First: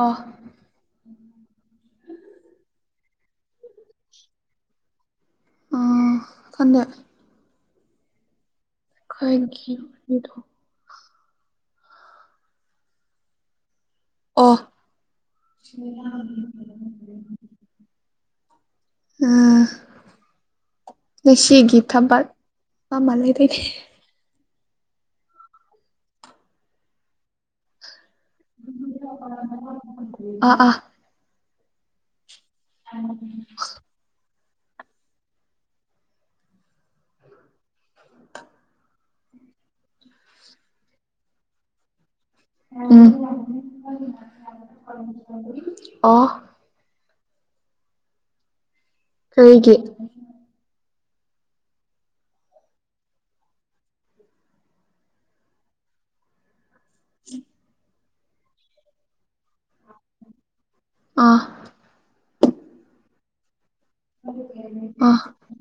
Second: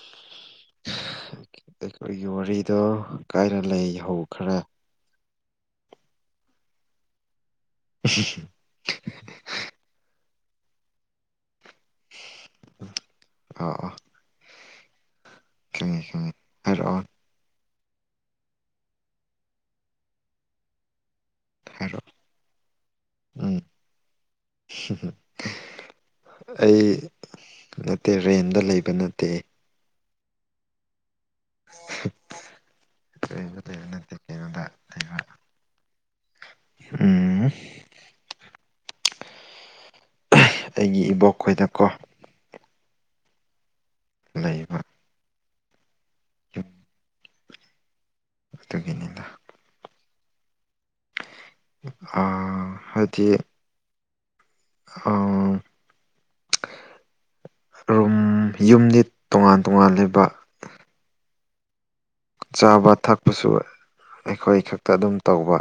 Of ꯑꯩꯈꯣꯏꯒꯤ ꯋꯥꯔꯤꯗꯣ ꯀꯥꯏꯅ ꯂꯩ ꯏꯍꯧ ꯈꯔ ꯑ ꯁꯟꯗꯦ ꯎ ꯈꯔꯒꯤꯗꯣ ꯑ ꯑ ꯑꯣ ꯈꯪꯉꯦ ꯍꯥꯏꯔꯛꯑꯣ ꯎꯝ ꯅ ꯁꯤꯒꯤ ꯍꯥꯏꯔꯛꯑꯣ ꯊꯕꯃ ꯂꯩ ꯎꯝ ꯂꯩꯅꯦ ꯑꯩ ꯅꯠꯇꯦ ꯔꯦꯟꯗ ꯂꯩꯕ ꯅꯠꯇꯦ ꯑꯥ ꯑꯥ [unintelligible] ꯎꯝ ꯔꯦꯟꯗ ꯂꯩꯕ ꯅꯠꯇꯦ ꯀꯩꯅꯣꯗ ꯂꯩꯕ ꯎꯝ ꯑꯩꯒꯤ ꯏꯕꯣꯛꯈꯣꯏꯗꯀꯣ ꯂꯩꯕ ꯑ ꯑꯣ ꯒꯤꯅꯦ ꯀ ꯀꯦ ꯑ ꯍꯥꯏꯗꯤ ꯑꯥ ꯎꯝ ꯔꯨꯝ ꯌꯨꯝꯗꯤ ꯇꯣꯉꯥꯟ ꯇꯣꯉꯥꯟ ꯂꯩꯕ ꯑꯥ ꯆꯥꯕ ꯊꯛꯄꯁꯨ ꯑꯩꯈꯣꯏ ꯈꯛꯇ ꯑꯗꯨꯝ ꯇꯧꯕ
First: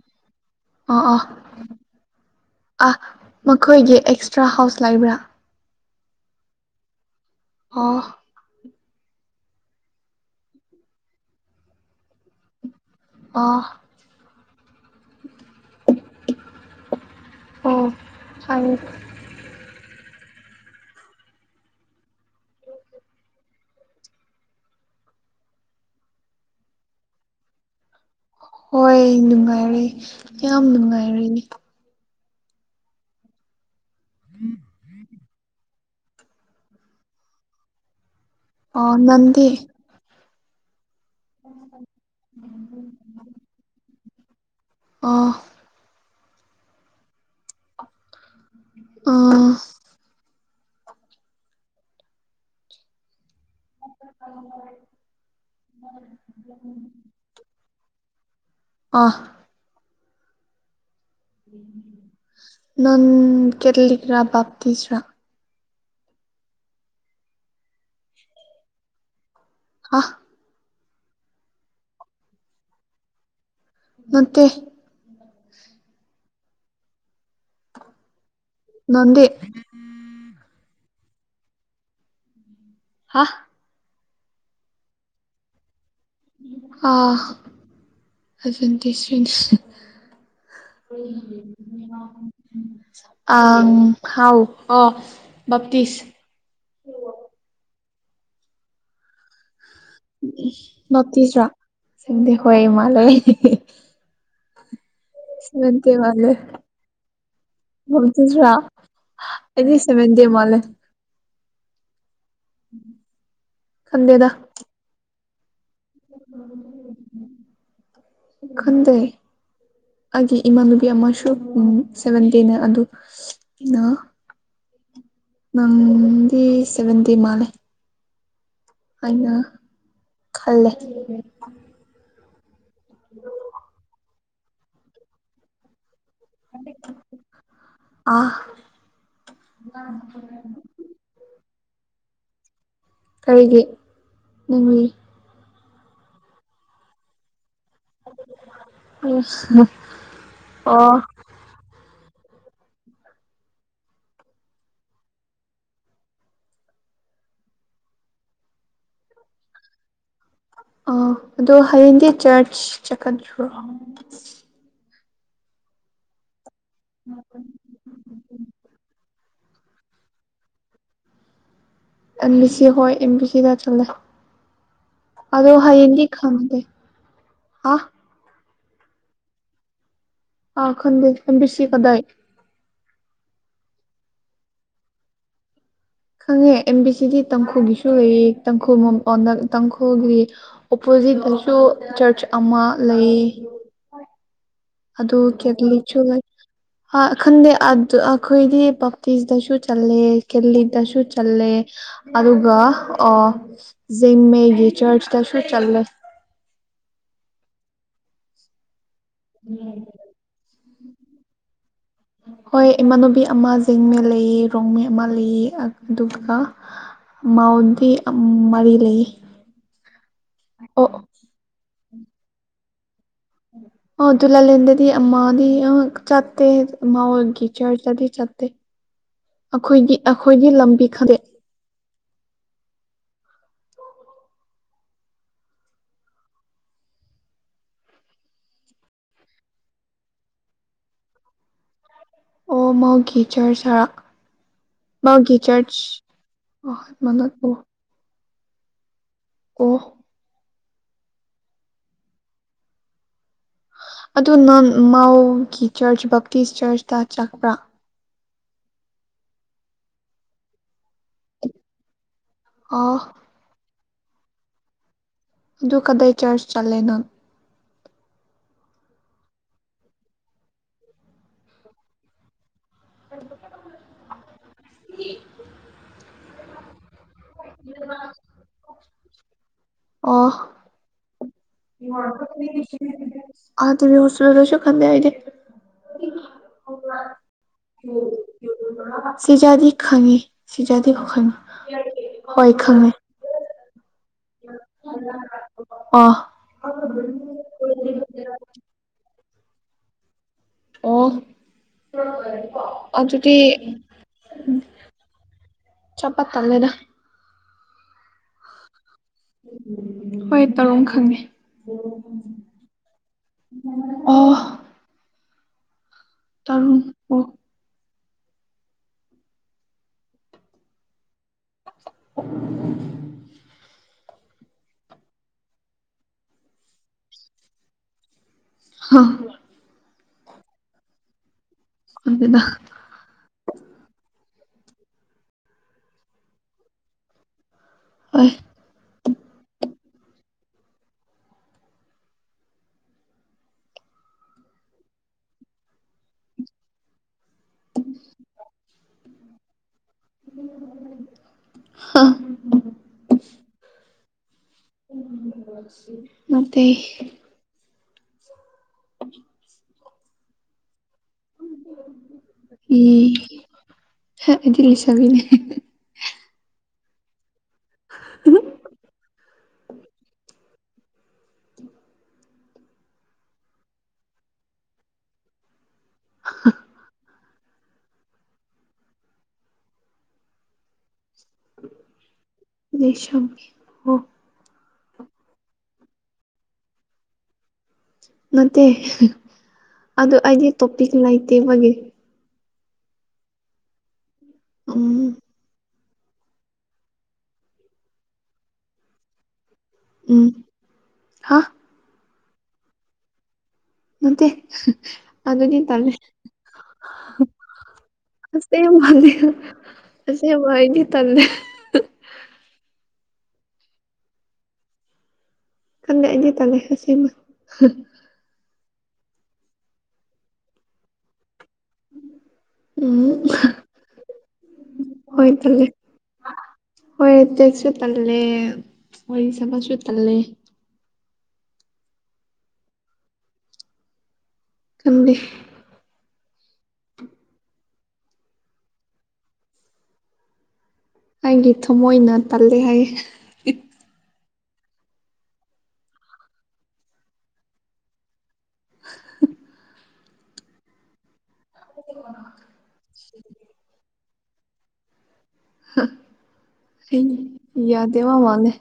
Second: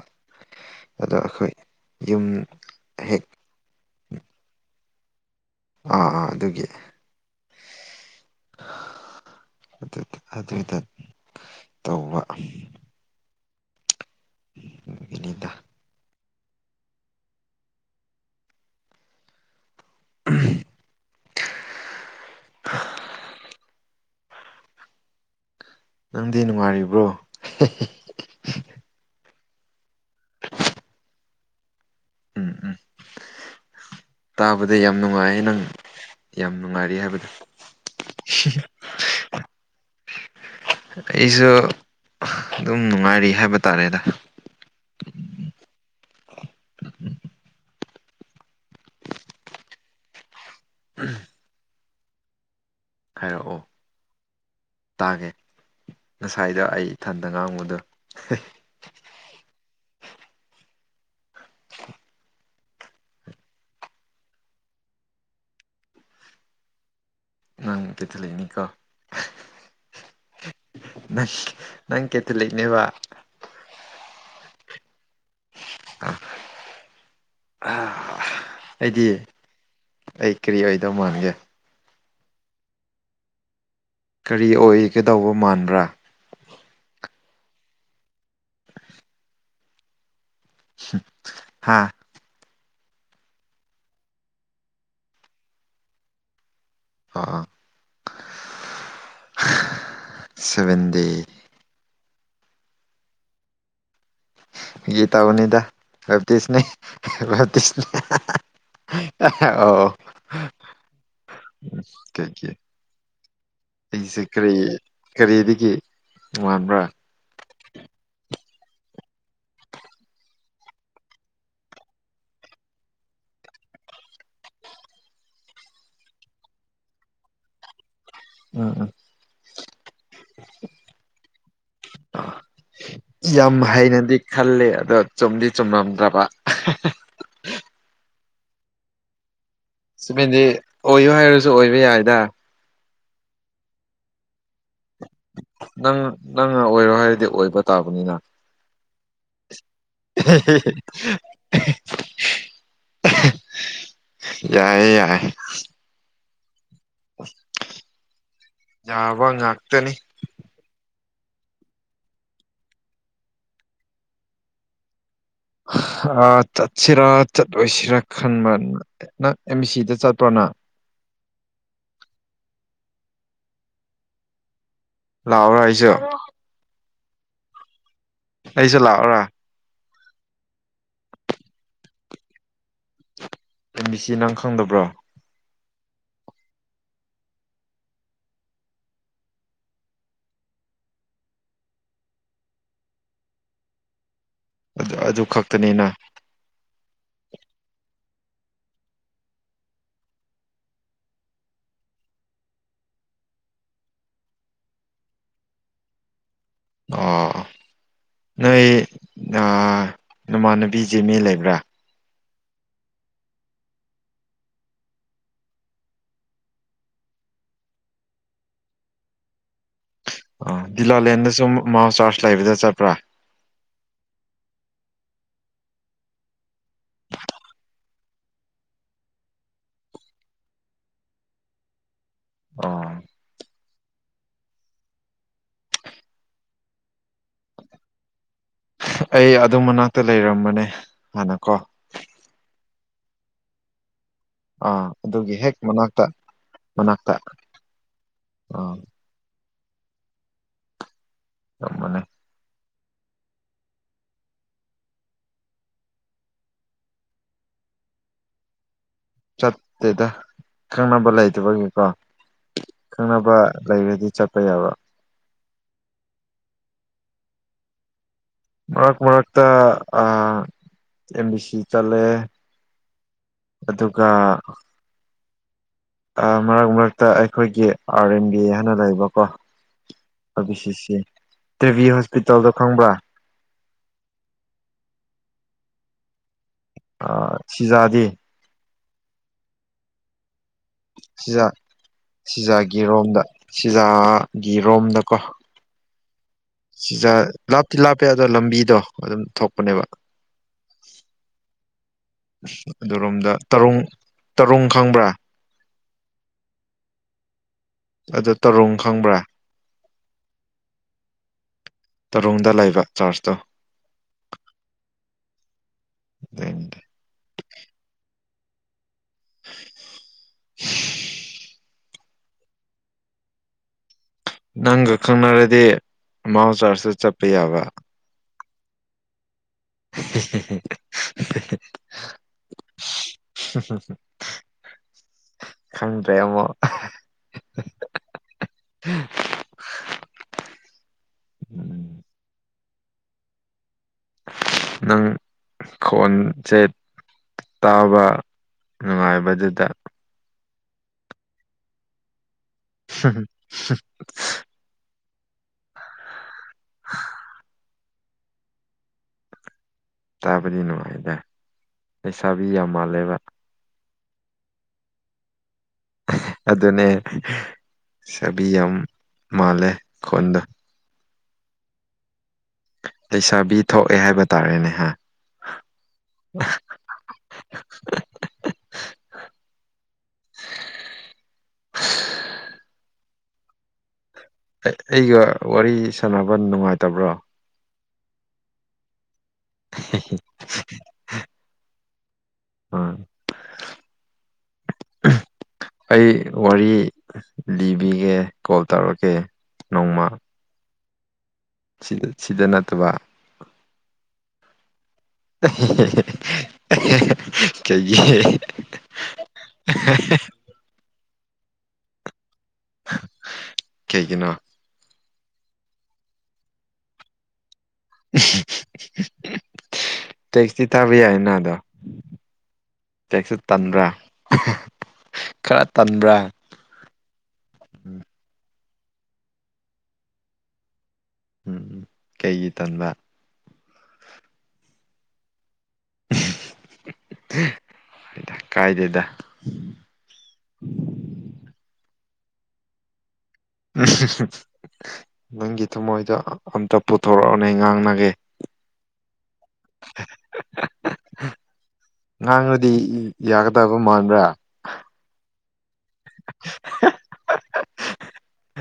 ꯑ ꯑꯗꯣ ꯑ ꯑꯩꯈꯣꯏ ꯌꯨꯝ ꯑ ꯍꯦꯛ ꯃꯈꯣꯏꯒꯤ ꯑꯦꯛꯁꯇ꯭ꯔꯥ ꯍꯥꯎꯁ ꯂꯩꯕ꯭ꯔꯥ ꯑꯥ ꯑꯥ ꯑꯗꯨꯒꯤ ꯑꯣ ꯑꯗꯨꯏꯗ ꯇꯧꯕ ꯑ ꯏꯅꯤꯗ ꯑꯣ ꯑ ꯎꯝ ꯅꯪꯗꯤ ꯅꯨꯡꯉꯥꯏꯔꯤꯕ꯭ꯔꯣ ꯍꯣꯏ ꯅꯨꯡꯉꯥꯏꯔꯦ ꯌꯥꯝ ꯅꯨꯡꯉꯥꯏꯔꯦꯅꯦ ꯎꯝ ꯎꯝ ꯇꯥꯕꯗ ꯌꯥꯝ ꯅꯨꯡꯉꯥꯏ ꯅꯪ ꯌꯥꯝ ꯅꯨꯡꯉꯥꯏꯔꯤ ꯍꯥꯏꯕꯗ ꯑ ꯅꯗꯤ ꯑꯩꯁꯨ ꯑꯗꯨꯝ ꯅꯨꯡꯉꯥꯏꯔꯤ ꯍꯥꯏꯕ ꯇꯥꯔꯦꯗ ꯑ ꯎ ꯑ ꯎꯝ ꯍꯥꯏꯔꯛꯑꯣ ꯇꯥꯒꯦ ꯉꯁꯥꯏꯗ ꯑꯩ ꯏꯊꯟꯗ ꯉꯥꯡꯕꯨꯗꯣ ꯍ ꯑꯐ [inaudible] ꯅꯪ ꯀꯦꯊꯂꯤꯛ ꯔꯥ ꯕꯥꯞꯇꯤꯁ꯭ꯔ ꯅꯪ ꯀꯩꯊꯂꯛꯏꯅꯤꯀꯣ ꯑ ꯪ ꯅꯪ ꯀꯦꯇ ꯂꯩꯅꯦꯕ ꯅꯦ ꯑ ꯑꯩꯗꯤ ꯅꯟꯗꯤ ꯑꯩ ꯀꯔꯤ ꯑꯣꯏꯗꯧ ꯃꯥꯟꯒꯦ ꯍꯥ ꯀꯔꯤ ꯑꯣꯏꯒꯗꯧꯕ ꯃꯥꯟꯕ꯭ꯔꯥ ꯑꯥ ꯑꯗꯨꯟꯁꯁꯤ ꯍꯥ ꯍ ꯑ ꯍꯥꯎ ꯑ ꯞꯇꯁ ꯑ ꯎꯝ ꯅꯣꯔꯇꯤꯁꯇ꯭ꯔꯥ ꯆꯪꯗꯦ ꯍꯣꯏ ꯏꯃꯥꯂꯣꯏ ꯒꯤ ꯇꯕꯅꯤꯗ ꯔꯞꯇꯤꯁꯅꯤ ꯔꯞꯇꯤꯁꯅꯤ ꯑꯣ ꯎ ꯀꯩꯀꯦ ꯑꯩꯁꯦ ꯀꯔꯤ ꯀꯔꯤꯗꯒꯤ ꯃꯥꯟꯕ꯭ꯔꯥ ꯈꯨꯟꯗꯩ ꯑꯩꯒꯤ ꯏꯃꯥꯟꯅꯨꯕꯤ ꯑꯃꯁꯨ ꯎ ꯁꯚꯦꯟꯇꯦꯅ ꯑꯗꯨ [unintelligible] [inaudible] ꯅꯪꯗꯤ ꯁꯕꯇꯤ ꯃꯥꯂꯦ ꯎꯝ ꯎꯝ ꯑꯩꯅ ꯈꯜꯂꯦ ꯌꯥꯝ ꯍꯩꯅꯗꯤ ꯈꯂꯦ ꯑꯗꯣ ꯆꯨꯝꯗꯤ ꯆꯨꯝꯂꯝꯝꯗ꯭ꯔꯕ ꯑ [unintelligible] [inaudible] ꯑꯥ ꯁꯨꯃꯤꯦꯟꯗꯤ ꯑꯣꯏꯌꯨ ꯍꯥꯏꯔꯁꯨ ꯑꯣꯏꯕ ꯌꯥꯏꯗ ꯀꯔꯤꯒꯤ ꯅꯤꯡꯒꯤ ꯅꯪ ꯅꯪꯅ ꯑꯣꯏꯔꯣ ꯍꯥꯏꯔꯗꯤ ꯑꯣꯏꯕ ꯇꯥꯕꯅꯤꯅ ꯑꯣ ꯌꯥꯏꯦ ꯌꯥꯏ ꯌꯥꯕ ꯉꯥꯛꯇꯅꯤ ꯑ ꯑꯗꯨꯗꯣ ꯍꯌꯦꯗꯤ ꯆꯔꯆ ꯆꯀꯠꯣ ꯑ ꯆꯠꯁꯤꯔ ꯆꯠꯂꯣꯏꯁꯤꯔ ꯈꯟꯕ ꯅꯦ ꯅꯪ ꯑꯦꯝ ꯕꯤ ꯁꯤꯗ ꯆꯠꯄ꯭ꯔꯣꯅ ꯑꯦꯝ ꯕꯤ ꯁꯤ ꯍꯣꯏ ꯑꯦꯝ ꯕꯤ ꯁꯤꯗ ꯆꯠꯂꯦ ꯑꯗꯣ ꯂꯥꯛꯑꯣꯔꯥ ꯑꯩꯁꯨ ꯍꯥꯏꯌꯦꯡꯗꯤ ꯈꯦ ꯑ ꯑꯩꯁꯨ ꯂꯥꯛꯑꯣꯔꯥ ꯑ ꯈꯟ ꯈꯟꯕꯤꯁꯤ ꯀꯗꯥꯏ ꯑꯦꯝ ꯕꯤ ꯁꯤ ꯅꯪ ꯈꯪꯗꯕ꯭ꯔꯣ ꯈꯪꯉꯦ ꯑꯦꯟ ꯕꯤ ꯁꯤꯗꯤ ꯇꯥꯡꯈꯨꯒꯤꯁꯨ ꯂꯩꯌꯦ ꯇꯈꯨ ꯇꯥꯡꯈꯨꯒꯤ ꯍꯧꯖꯤꯛꯁꯨ ꯆꯔꯆ ꯑꯃ ꯂꯩ [unintelligible] [inaudible] ꯑꯗ ꯑꯗꯨ ꯈꯛꯇꯅꯤꯅ ꯀꯦꯔꯃꯤꯆꯨ ꯈꯟꯗꯦ ꯑꯗꯨ ꯑꯩꯈꯣꯏꯗꯤ ꯕꯞꯇꯤꯁꯇꯁꯨ ꯆꯜꯂꯦ ꯀꯦꯜꯂꯤꯗꯁꯨ ꯆꯜꯂꯦ ꯑꯗꯨꯒ ꯖꯃꯦꯒꯤ ꯆꯔꯆꯇꯁꯨ ꯆꯜꯂꯦ ꯑꯣ ꯅꯣꯏ ꯅꯃꯥꯟꯅꯕꯤ ꯖꯤꯃꯤ ꯂꯩꯕ꯭ꯔꯥ ꯍꯣꯏ ꯏꯃꯥꯟꯅꯨꯕꯤ ꯑꯃ ꯖꯦꯡꯃꯦ ꯂꯩꯌꯦ ꯔꯣꯡꯃꯦ ꯑꯃ ꯂꯩꯑ ꯑꯗꯨꯒ ꯃꯥꯎꯗꯤ ꯃꯔꯤ ꯂꯩ ꯑ ꯗꯤꯂꯥꯂꯦꯟꯗꯁꯨ ꯃꯥꯎ ꯆꯥꯔꯖ ꯂꯩꯕꯗ ꯆꯠꯄ꯭ꯔꯥ ꯑꯣ ꯑꯗꯨꯗꯨꯂꯥ ꯂꯦꯟꯗꯗꯤ ꯑꯃꯥꯗꯤ ꯆꯥꯇꯇꯩꯃ ꯑꯣꯒꯤ ꯆꯔꯆꯗꯤ ꯆꯥꯇꯩ ꯑꯩꯈꯣꯏꯒꯤ ꯑꯩꯈꯣꯏꯒꯤ ꯂꯝꯕꯤ ꯈꯗꯦ ꯑꯥ [unintelligible] [inaudible] ꯑꯩ ꯑꯗꯨ ꯃꯅꯥꯛꯇ ꯂꯩꯔꯝꯕꯅꯦ ꯍꯥꯟꯅꯀꯣ ꯑꯣꯃꯥꯎ ꯦꯆꯔ ꯁꯥꯔꯛ ꯑꯥ ꯑꯗꯨꯒꯤ ꯒꯤ ꯍꯦꯛ ꯃꯅꯥꯛꯇ ꯆꯔꯆ ꯑ ꯃ ꯃꯅꯥꯛꯇ ꯑꯥ [unintelligible] [inaudible] ꯑꯣ ꯑꯃꯅꯦ ꯑꯗꯨ ꯅ ꯃꯥꯎꯒꯤ ꯆꯔꯆ ꯕꯞꯇꯤꯁ ꯆꯔꯆꯇ ꯆꯠꯄ꯭ꯔꯥ ꯆꯠꯇꯦꯗ ꯈꯪꯅꯕ ꯂꯩꯗꯕꯒꯤꯀꯣ ꯑꯣ ꯈꯪꯅꯕ ꯂꯩꯔꯗꯤ ꯆꯠꯄ ꯌꯥꯕ꯭ꯔꯥ ꯑꯗꯨ ꯀꯗꯥꯏ ꯆꯔꯆ ꯆꯠꯂꯦꯅꯣ ꯃꯔꯛ ꯃꯔꯛꯇ ꯑꯦꯝ ꯕꯤ ꯁꯤ ꯆꯠꯂꯦ ꯑꯗꯨꯒ [unintelligible] [inaudible] ꯃꯔꯛ ꯃꯔꯛꯇ ꯑꯩꯈꯣꯏꯒꯤ ꯑꯥꯔ ꯑꯦꯟ ꯕꯤ ꯍꯥꯏꯅ ꯂꯩꯕꯀꯣ ꯑꯕꯤ ꯁꯤꯁꯦ ꯑꯗ ꯍꯧꯁ ꯂꯁꯨ ꯈꯟꯗꯦ ꯑꯗ ꯑ ꯁꯤꯖꯥꯗꯦ ꯁꯤꯖꯥꯗꯤ ꯈꯪꯉꯤ ꯁꯤꯖꯥꯗꯤ ꯈꯪꯉꯤ ꯁꯤꯖꯥ ꯍꯣꯏ ꯁꯤꯖꯥꯒꯤ ꯈꯪꯉꯦ ꯔꯣꯝꯗ ꯁꯤꯖꯥꯒꯤ ꯔꯣꯝꯗꯀꯣ ꯑꯣ ꯆꯖꯥꯛ ꯂꯥꯞꯇꯤ ꯂꯥꯞꯄꯦ ꯑꯗꯣ ꯂꯝꯕꯤꯗꯣ ꯑꯗꯨꯝ ꯊꯣꯛꯄꯅꯦꯕ ꯑꯣ ꯑꯗꯨꯗꯤ ꯑꯗꯨꯔꯣꯝꯗ ꯇꯔꯨꯡ ꯇꯔꯨꯡ ꯈꯪꯕ꯭ꯔꯥ ꯆꯄ ꯇꯃꯦꯗ ꯑꯗꯨ ꯇꯔꯨꯡ ꯈꯪꯕ꯭ꯔꯥ ꯍꯣꯏ ꯇꯧꯔꯨꯝ ꯈꯪꯉꯦ ꯇꯔꯨꯡꯗ ꯂꯩꯕ ꯆꯥꯔꯖꯇꯣ ꯑꯣ ꯑꯗꯨꯏꯅꯤꯗ ꯇꯔꯨꯟ ꯑꯣ [inaudible] [unintelligible] ꯅꯪꯒ ꯈꯪꯅꯔꯗꯤ ꯃꯥꯎ ꯆꯥꯔꯖꯇ ꯆꯠꯄ ꯌꯥꯕ ꯍ [inaudible] [unintelligible] ꯑꯗꯨꯗ ꯀꯟ꯭ꯔꯦꯃꯣ ꯑꯣꯏ ꯎꯝ ꯅꯪ ꯈꯣꯟꯖꯦꯠ ꯇꯥꯕ ꯅꯨꯡꯉꯥꯏꯕꯗꯨꯗ ꯍ [unintelligible] ꯍ [unintelligible] ꯃꯇꯦ [inaudible] ꯇꯥꯕꯗꯤ ꯅꯨꯡꯉꯥꯏꯗ ꯂꯩꯩꯁꯥꯕꯤ ꯌꯥꯝ ꯃꯥꯜꯂꯦꯕ ꯏꯗꯤ ꯂꯤꯁꯕꯤꯅꯦ ꯑꯗꯨꯅꯦ ꯆꯕꯤ ꯌꯥꯝ ꯃꯥꯜꯂꯦ ꯈꯣꯟꯗꯣ ꯂꯩꯁꯥꯕꯤ ꯊꯣꯛꯑꯦ ꯍꯥꯏꯕ ꯇꯥꯔꯦꯅꯦ ꯍꯥꯏ ꯑꯣ ꯑꯩꯒ ꯋꯥꯔꯤ ꯁꯥꯟꯅꯕ ꯅꯨꯡꯉꯥꯏꯇꯕ꯭ꯔꯣ ꯅꯠꯇꯦ ꯑꯗꯨ ꯑꯩꯗꯤ ꯇꯣꯄꯤꯛ ꯂꯩꯇꯦꯕꯒꯤ ꯎꯝ ꯎꯝ ꯑꯩ ꯋꯥꯔꯤ ꯂꯤꯕꯤꯒꯦ ꯀꯣꯜ ꯇꯧꯔꯛꯀꯦ ꯅꯣꯡꯃ ꯎꯝ ꯍꯥ ꯁꯤꯗ ꯅꯠꯇꯕ ꯅꯠꯇꯦ ꯑꯗꯨꯗꯤ ꯇꯜꯂꯦ ꯀꯩꯒꯤ ꯃꯥꯅꯤ ꯑꯁꯤꯁꯦ ꯋꯥꯥꯏꯅꯤ ꯇꯂꯦ ꯀꯦ ꯀꯅꯣ ꯇꯟꯅꯗꯤ ꯑꯩꯗꯤ ꯇꯜꯂꯦ ꯑꯁꯦꯃ ꯇꯦꯛꯁꯤ ꯊꯥꯕ ꯌꯥꯏ ꯅꯥꯗ ꯎꯝ ꯇꯦꯛꯁꯁꯨ ꯇꯟꯕ꯭ꯔꯥ ꯍꯣꯏ ꯈꯔ ꯇꯜꯂꯦ ꯇꯟꯕ꯭ꯔꯥ ꯍꯣꯏ ꯇꯦꯛꯁꯨ ꯎꯝ ꯇꯜꯂꯦ ꯋꯥꯔꯤ ꯁꯥꯕꯁꯨ ꯇꯜꯂꯦ ꯎꯝ ꯀꯩꯒꯤ ꯇꯟꯕ ꯀꯕꯤ [unintelligible] ꯀꯥꯏꯗꯦꯗ ꯑꯩꯒꯤ ꯊꯃꯣꯏꯅ ꯇꯜꯂꯦ ꯍꯥꯏ ꯎ ꯅꯪꯒꯤ ꯊꯃꯣꯏꯗ ꯑꯝꯇ ꯄꯨꯊꯣꯔꯛꯑꯅꯦ ꯉꯥꯡꯅꯒꯦ ꯉꯍꯥꯡꯅꯗꯤ ꯌꯥꯒꯗꯕ ꯃꯥꯟꯕ꯭ꯔꯥ ꯌꯥꯗꯦꯃ ꯋꯥꯅꯦ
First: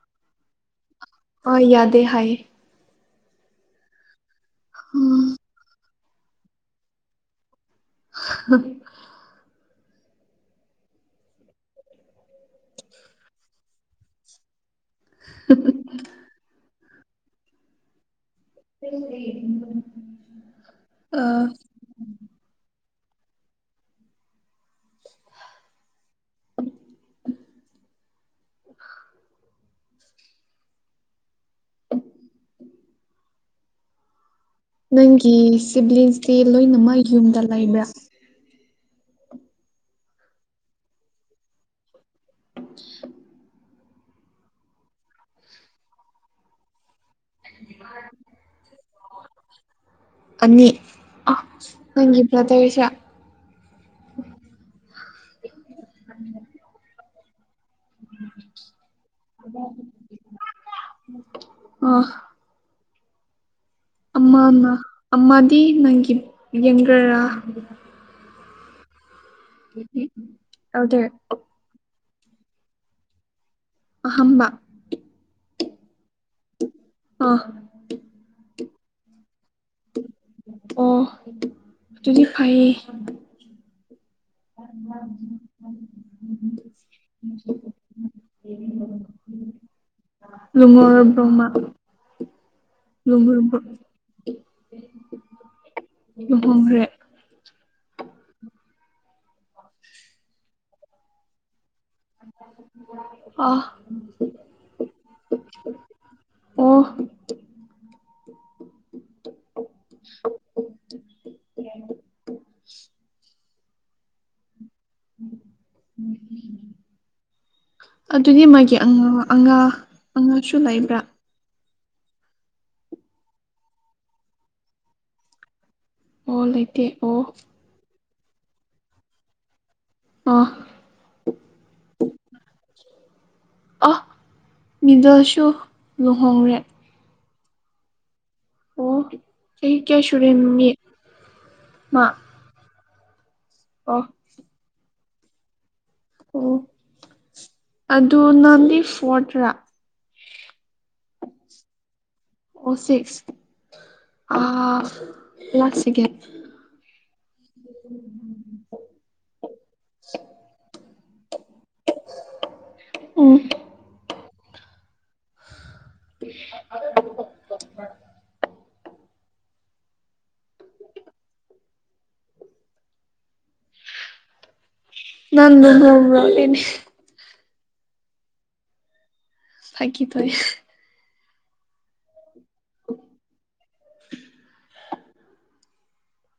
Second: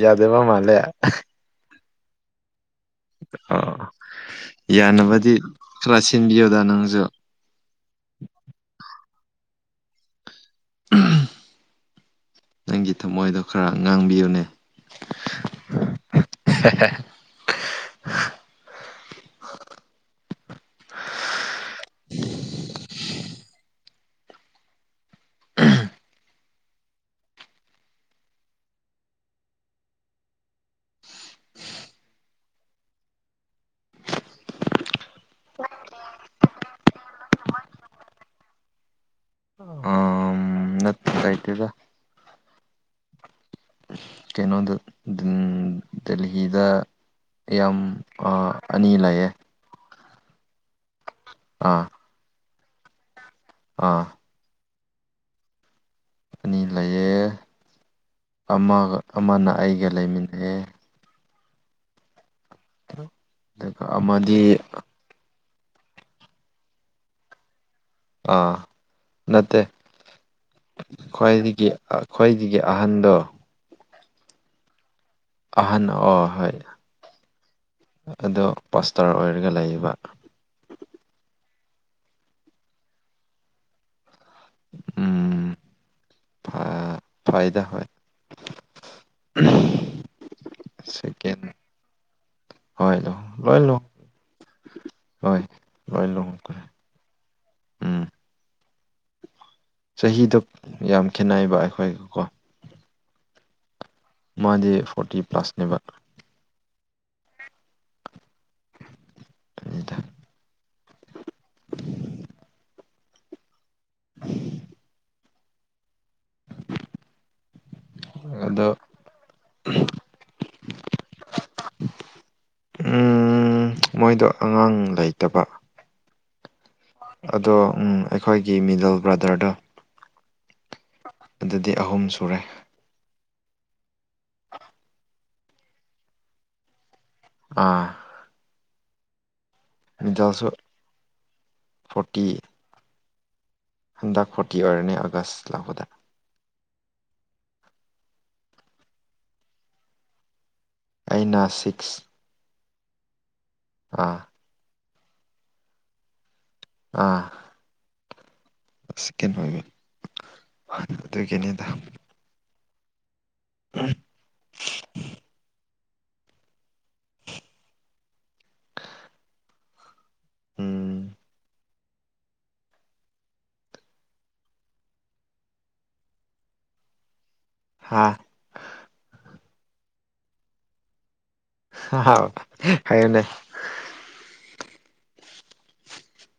ꯌꯥꯗꯕ ꯃꯥꯂꯦ ꯑ ꯌꯥꯗꯦ ꯍꯥꯏꯌꯦ ꯑ ꯌꯥꯅꯕꯗꯤ ꯈꯔ ꯁꯤꯟꯕꯤꯌꯨꯗ ꯅꯪꯁꯨ [unintelligible] ꯅꯪꯒꯤ ꯊꯝꯃꯣꯏꯗꯣ ꯈꯔ ꯉꯥꯡꯕꯤꯌꯨꯅꯦ [unintelligible] [unintelligible] ꯑꯥ [unintelligible] ꯅꯪꯒꯤ ꯁꯤꯕꯂꯤꯡꯁꯁꯤ ꯂꯣꯏꯅꯃꯛ ꯌꯨꯝꯗ ꯂꯩꯕ꯭ꯔꯥ ꯂꯩꯇꯦꯗ [unintelligible] ꯀꯩꯅꯣꯗ ꯒꯤꯗ ꯌꯥꯝ ꯑꯅꯤ ꯂꯩꯌꯦ ꯑꯅꯤ ꯑ ꯑꯥ ꯅꯪꯒꯤꯕ꯭ꯔꯗꯁꯦ ꯑꯥ ꯑꯅꯤ [unintelligible] ꯂꯩꯌꯦ ꯑꯃꯒ ꯑꯃꯅ ꯑꯩꯒ ꯂꯩꯃꯤꯟꯅꯑꯦ ꯑ ꯑꯗꯨꯒ ꯑꯃꯗꯤ ꯑꯃꯅ ꯑꯃꯗꯤ ꯅꯪꯒꯤ ꯌꯦꯡꯒꯔꯥ ꯑꯥ ꯅꯠꯇꯦ ꯑꯦꯜꯗꯔ ꯈ꯭ꯋꯥꯏꯗꯒꯤ ꯈ꯭ꯣꯏꯗꯒꯤ ꯑꯍꯟꯗꯣ ꯑꯍꯝꯕ ꯑꯍꯟ ꯑꯣ ꯍꯣꯏ ꯑꯥ ꯑꯗꯣ ꯄꯣꯁꯇꯔ ꯑꯣꯏꯔ ꯑꯗꯨꯒꯔꯒ ꯂꯩꯌꯦꯕ ꯑꯣ ꯑꯗꯨꯗꯤ ꯐꯥꯏꯌꯦ [unintelligible] ꯐꯥꯏꯗ ꯍ ꯂꯨꯉꯣꯔ ꯕꯣ ꯃ ꯍꯗ ꯂꯣꯏ ꯂ ꯂꯨꯍꯣꯡꯈ꯭ꯔꯦ ꯐꯣꯡꯨꯡꯈ꯭ꯔꯦ ꯆꯍꯤꯗ ꯌꯥꯝ ꯈꯦꯅꯩꯕ ꯑꯩꯈꯣꯏꯒꯀꯣ ꯑ ꯃꯥꯗꯤ ꯐꯣꯔꯇꯤ ꯄ꯭ꯂꯁꯅꯦꯕ ꯑꯣ ꯑꯅꯤꯗ [unintelligible] ꯎꯝ ꯑꯗꯨꯗꯤ ꯑꯗꯣ ꯃꯥꯒꯤ ꯑꯉ ꯑꯉꯥꯡꯁꯨ ꯂꯩꯕ꯭ꯔꯥ ꯎꯝ ꯃꯣꯏꯗꯣ ꯑꯉꯥꯡ ꯂꯩꯇꯕ ꯑꯣ ꯂꯩꯇꯦ ꯑꯣ ꯑꯗꯣ ꯎ ꯑꯩꯈꯣꯏꯒꯤ ꯃꯤꯗꯜ ꯕ꯭ꯔꯗꯔꯗꯣ ꯑ ꯑꯗꯨꯗꯤ ꯑꯍꯨꯝ ꯁꯨꯔꯦ ꯑꯍ ꯃꯤꯗꯜꯁꯨ ꯂꯨꯍꯣꯡꯔꯦ ꯑꯥ ꯑꯣ ꯑꫭ ꯆꯍꯤꯀꯌꯥ ꯁꯨꯔꯦ ꯃꯥꯃꯤꯠ ꯐꫭꯇꯤ ꯑꯣ ꯍꯟꯗꯛ ꯐꯣꯔꯇꯤ ꯑꯣꯏꯔꯅꯤ ꯑꯥꯒꯁ ꯂꫭꯏꯔꯛꯕꯗ ꯑꯣ ꯑꯗꯨ ꯅꯪꯗꯤ ꯐꯣꯔꯠꯇꯔꯥ ꯑꯩꯅ ꯁꯤꯛꯁꯅꯤ ꯑꯣ ꯁꯤꯛꯁ ꯑ ꯂꯥꯛꯁ ꯁꯤꯀ°ꯟ ꯑꯥꯑ ꯎꯝꯝ [inaudible] [unintelligible] ꯁꯤꯀꯦꯟ ꯑꯣꯏꯕ [inaudible] [unintelligible] ꯑꯗꯨꯒꯤꯅꯤꯗꯥ꯫ ꯎꯝꯝ [inaudible] [unintelligible] ꯎꯝ ꯅꯪ ꯅꯥꯟꯅꯦ [unintelligible] ꯍꯥ ꯐꯥꯀꯤ ꯇꯧꯅꯤ ꯍꯥꯏꯌꯨꯅ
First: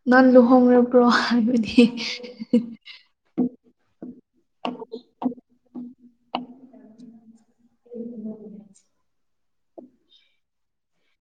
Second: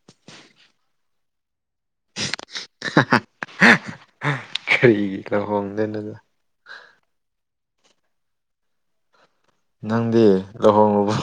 ꯅꯪ ꯂꯨꯍꯣꯡ꯭ꯔꯕ꯭ꯔꯣ ꯍꯥꯏꯕꯗꯤ ꯗꯥ ꯀꯔꯤꯒꯤ ꯂꯨꯍꯣꯡꯗꯦꯅꯗꯥ꯫ [inaudible] ꯅꯪꯗꯤ ꯂꯨꯍꯣꯡꯉꯕꫭ